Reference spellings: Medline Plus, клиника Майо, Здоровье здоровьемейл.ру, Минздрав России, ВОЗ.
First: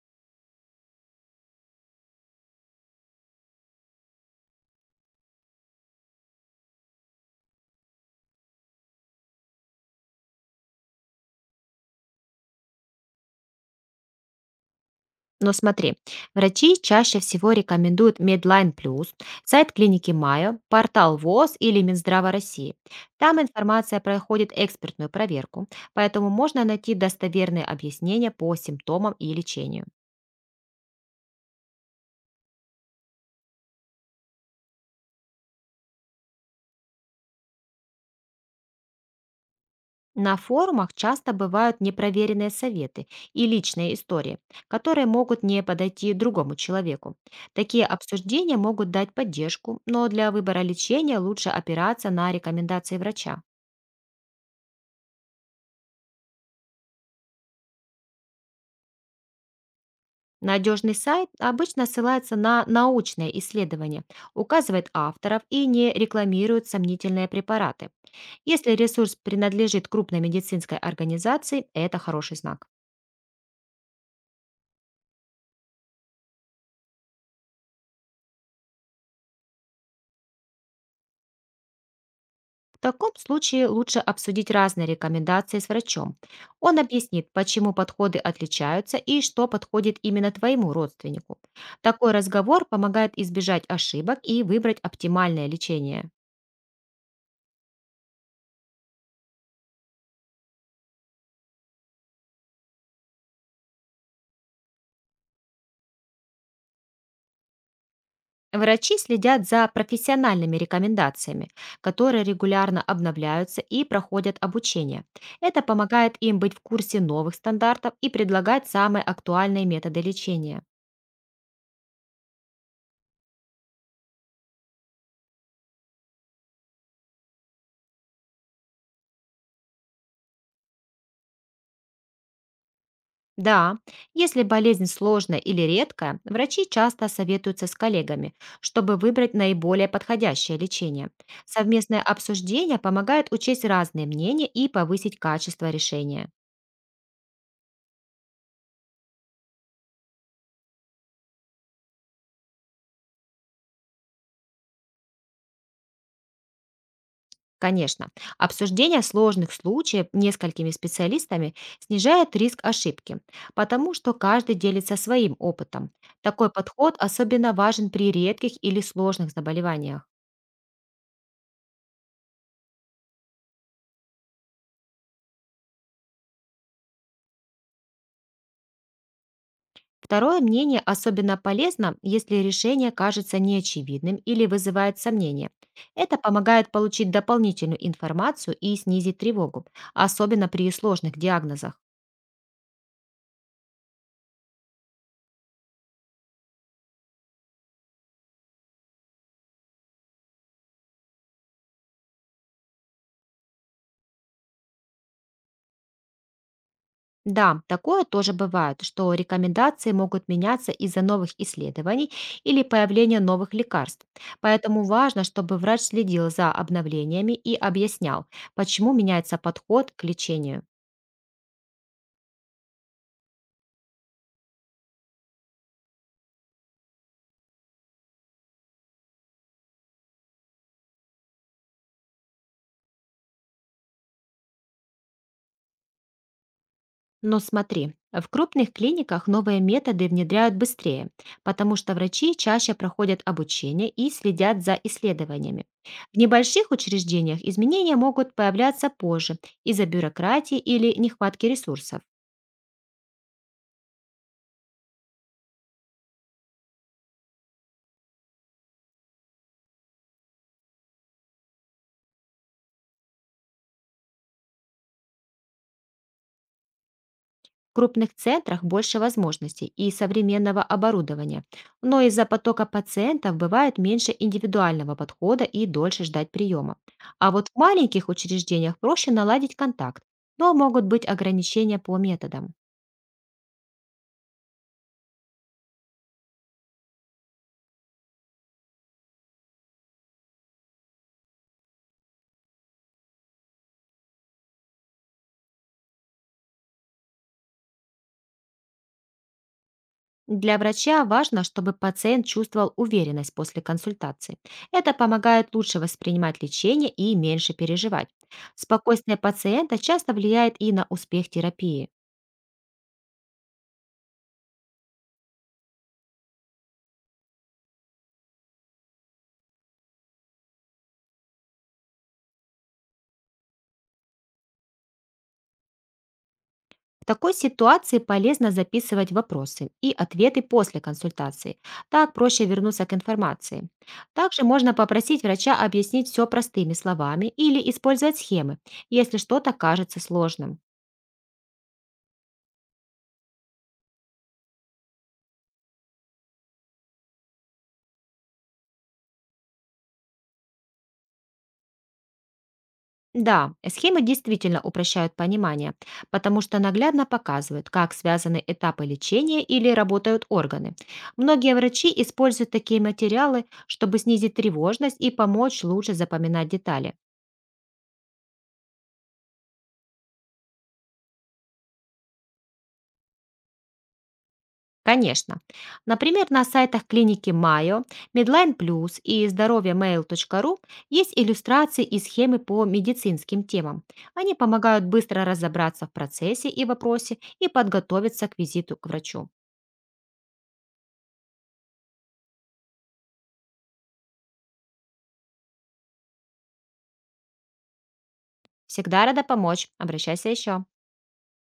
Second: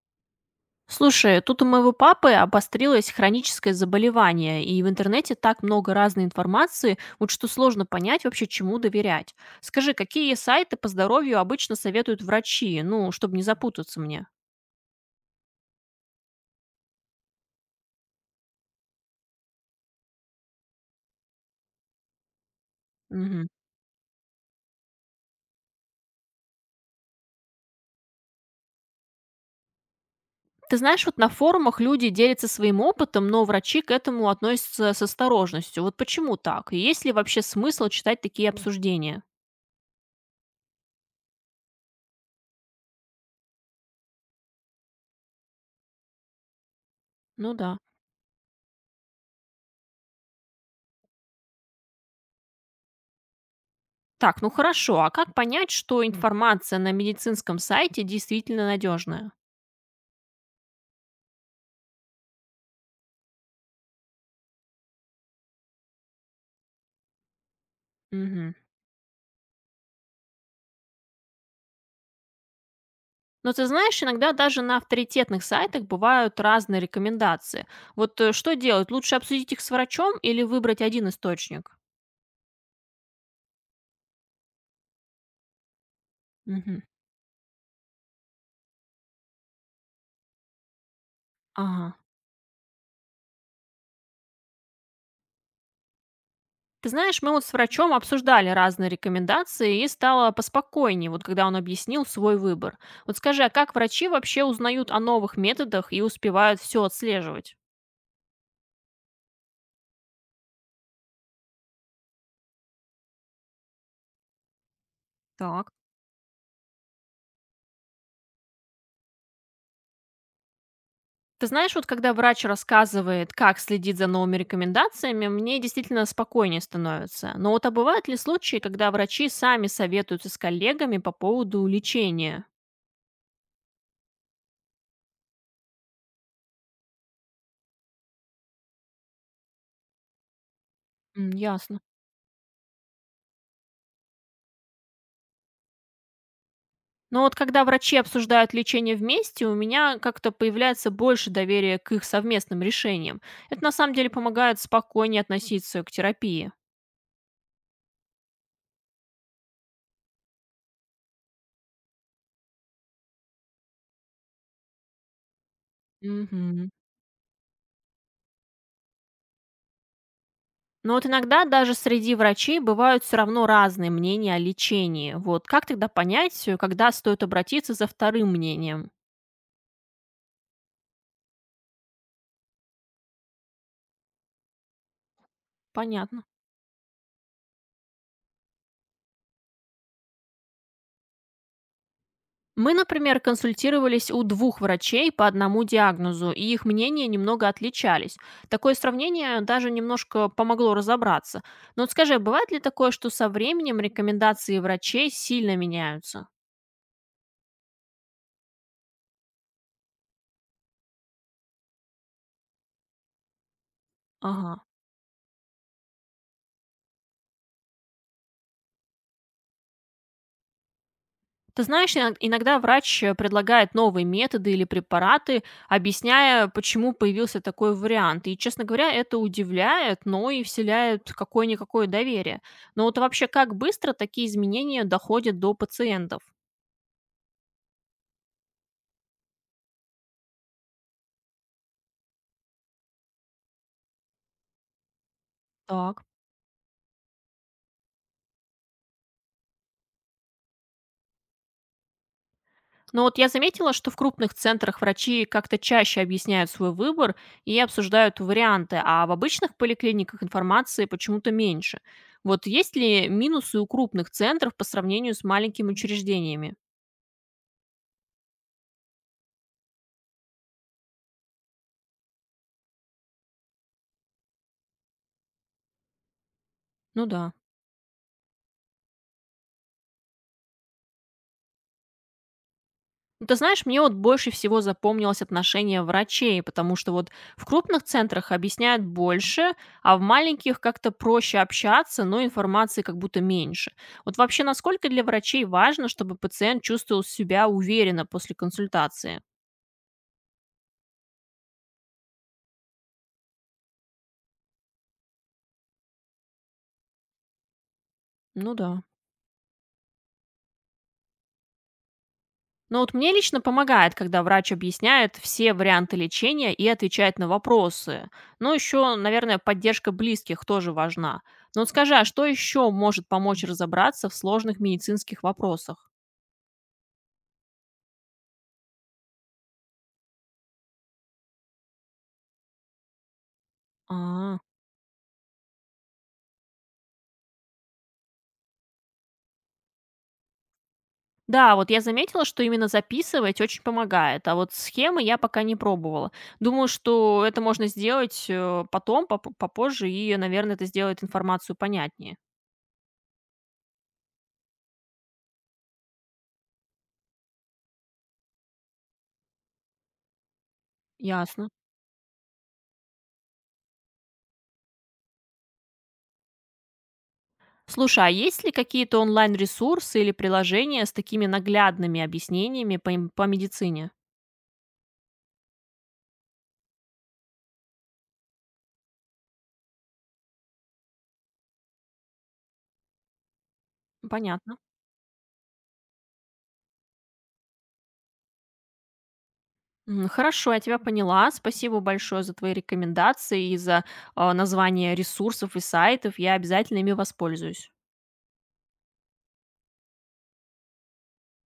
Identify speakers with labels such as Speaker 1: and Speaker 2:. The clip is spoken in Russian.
Speaker 1: Слушай, тут у моего папы обострилось хроническое заболевание, и в интернете так много разной информации, вот что сложно понять вообще, чему доверять. Скажи, какие сайты по здоровью обычно советуют врачи, ну, чтобы не запутаться мне?
Speaker 2: Но смотри, врачи чаще всего рекомендуют Medline Plus, сайт клиники Майо, портал ВОЗ или Минздрава России. Там
Speaker 1: Мгм.
Speaker 2: информация проходит экспертную проверку, поэтому можно найти достоверные объяснения по симптомам и лечению.
Speaker 1: Ты знаешь, вот на форумах люди делятся своим опытом, но врачи к этому относятся с осторожностью. Вот почему так? И есть ли вообще смысл читать такие обсуждения?
Speaker 2: На форумах часто бывают непроверенные советы и личные истории, которые могут не подойти другому человеку.
Speaker 1: Ну да.
Speaker 2: Такие обсуждения могут дать поддержку, но для выбора лечения лучше опираться на рекомендации врача.
Speaker 1: Так, ну хорошо, а как понять, что информация на медицинском сайте действительно надежная?
Speaker 2: Надежный сайт обычно ссылается на научные исследования, указывает авторов и не рекламирует сомнительные препараты.
Speaker 1: Мгм.
Speaker 2: Если ресурс принадлежит крупной медицинской организации, это хороший знак.
Speaker 1: Но ты знаешь, иногда даже на авторитетных сайтах бывают разные рекомендации. Вот что делать? Лучше обсудить их с врачом или выбрать один источник?
Speaker 2: В таком случае лучше обсудить разные рекомендации с врачом. Он
Speaker 1: Мгм.
Speaker 2: объяснит, почему подходы отличаются и что подходит именно твоему родственнику.
Speaker 1: Ага.
Speaker 2: Такой разговор помогает избежать ошибок и выбрать оптимальное лечение.
Speaker 1: Ты знаешь, мы вот с врачом обсуждали разные рекомендации и стало поспокойнее, вот когда он объяснил свой выбор. Вот скажи, а как врачи вообще узнают о новых методах и успевают все отслеживать?
Speaker 2: Врачи следят за профессиональными рекомендациями, которые регулярно обновляются и проходят обучение. Это
Speaker 1: Так.
Speaker 2: помогает им быть в курсе новых стандартов и предлагать самые актуальные методы лечения.
Speaker 1: Ты знаешь, вот когда врач рассказывает, как следить за новыми рекомендациями, мне действительно спокойнее становится. Но вот а бывают ли случаи, когда врачи сами советуются с коллегами по поводу лечения?
Speaker 2: Да, если болезнь сложная или редкая, врачи часто советуются с коллегами, чтобы выбрать наиболее подходящее лечение.
Speaker 1: М, ясно.
Speaker 2: Совместное обсуждение помогает учесть разные мнения и повысить качество решения.
Speaker 1: Но вот когда врачи обсуждают лечение вместе, у меня как-то появляется больше доверия к их совместным решениям. Это на самом деле помогает спокойнее относиться к терапии.
Speaker 2: Конечно, обсуждение сложных случаев несколькими специалистами снижает риск ошибки, потому что каждый делится своим опытом. Такой
Speaker 1: Мгм.
Speaker 2: подход особенно важен при редких или сложных заболеваниях.
Speaker 1: Но вот иногда даже среди врачей бывают все равно разные мнения о лечении. Вот как тогда понять, когда стоит обратиться за вторым мнением?
Speaker 2: Второе мнение особенно полезно, если решение кажется неочевидным или вызывает сомнения. Это
Speaker 1: Понятно.
Speaker 2: помогает получить дополнительную информацию и снизить тревогу, особенно при сложных диагнозах.
Speaker 1: Мы, например, консультировались у двух врачей по одному диагнозу, и их мнения немного отличались. Такое сравнение даже немножко помогло разобраться. Но вот скажи, а бывает ли такое, что со временем рекомендации врачей сильно меняются?
Speaker 2: Да, такое тоже бывает, что рекомендации могут меняться из-за новых исследований или появления новых лекарств.
Speaker 1: Ага.
Speaker 2: Поэтому важно, чтобы врач следил за обновлениями и объяснял, почему меняется подход к лечению.
Speaker 1: Ты знаешь, иногда врач предлагает новые методы или препараты, объясняя, почему появился такой вариант. И, честно говоря, это удивляет, но и вселяет какое-никакое доверие. Но вот вообще, как быстро такие изменения доходят до пациентов?
Speaker 2: Но смотри, в крупных клиниках новые методы внедряют быстрее, потому что врачи чаще проходят обучение и следят за исследованиями.
Speaker 1: Так.
Speaker 2: В небольших учреждениях изменения могут появляться позже из-за бюрократии или нехватки ресурсов.
Speaker 1: Но вот я заметила, что в крупных центрах врачи как-то чаще объясняют свой выбор и обсуждают варианты, а в обычных поликлиниках информации почему-то меньше. Вот есть ли минусы у крупных центров по сравнению с маленькими учреждениями?
Speaker 2: В крупных центрах больше возможностей и современного оборудования, но из-за потока пациентов бывает меньше индивидуального подхода и дольше ждать приема.
Speaker 1: Ну
Speaker 2: А
Speaker 1: да.
Speaker 2: вот в маленьких учреждениях проще наладить контакт, но могут быть ограничения по методам.
Speaker 1: Ну, ты знаешь, мне вот больше всего запомнилось отношение врачей, потому что вот в крупных центрах объясняют больше, а в маленьких как-то проще общаться, но информации как будто меньше. Вот вообще, насколько для врачей важно, чтобы пациент чувствовал себя уверенно после консультации?
Speaker 2: Для врача важно, чтобы пациент чувствовал уверенность после консультации. Это помогает лучше воспринимать лечение и меньше переживать.
Speaker 1: Ну да.
Speaker 2: Спокойствие пациента часто влияет и на успех терапии.
Speaker 1: Но вот мне лично помогает, когда врач объясняет все варианты лечения и отвечает на вопросы. Ну, еще, наверное, поддержка близких тоже важна. Но вот скажи, а что еще может помочь разобраться в сложных медицинских вопросах?
Speaker 2: В такой ситуации полезно записывать вопросы и ответы после консультации. Так проще вернуться к информации.
Speaker 1: А.
Speaker 2: Также можно попросить врача объяснить все простыми словами или использовать схемы, если что-то кажется сложным.
Speaker 1: Да, вот я заметила, что именно записывать очень помогает, а вот схемы я пока не пробовала. Думаю, что это можно сделать потом, попозже, и, наверное, это сделает информацию понятнее.
Speaker 2: Да, схемы действительно упрощают понимание, потому что наглядно показывают, как связаны этапы лечения или работают органы.
Speaker 1: Ясно.
Speaker 2: Многие врачи используют такие материалы, чтобы снизить тревожность и помочь лучше запоминать детали.
Speaker 1: Слушай, а есть ли какие-то онлайн-ресурсы или приложения с такими наглядными объяснениями по, по медицине?
Speaker 2: Конечно. Например, на сайтах клиники Майо, Medline Plus и Здоровье здоровьемейл.ру есть иллюстрации и схемы по медицинским темам. Они
Speaker 1: Понятно.
Speaker 2: помогают быстро разобраться в процессе и вопросе и подготовиться к визиту к врачу.
Speaker 1: М, хорошо, я тебя поняла. Спасибо большое за твои рекомендации и за название ресурсов и сайтов. Я обязательно ими воспользуюсь.
Speaker 2: Всегда рада помочь. Обращайся еще.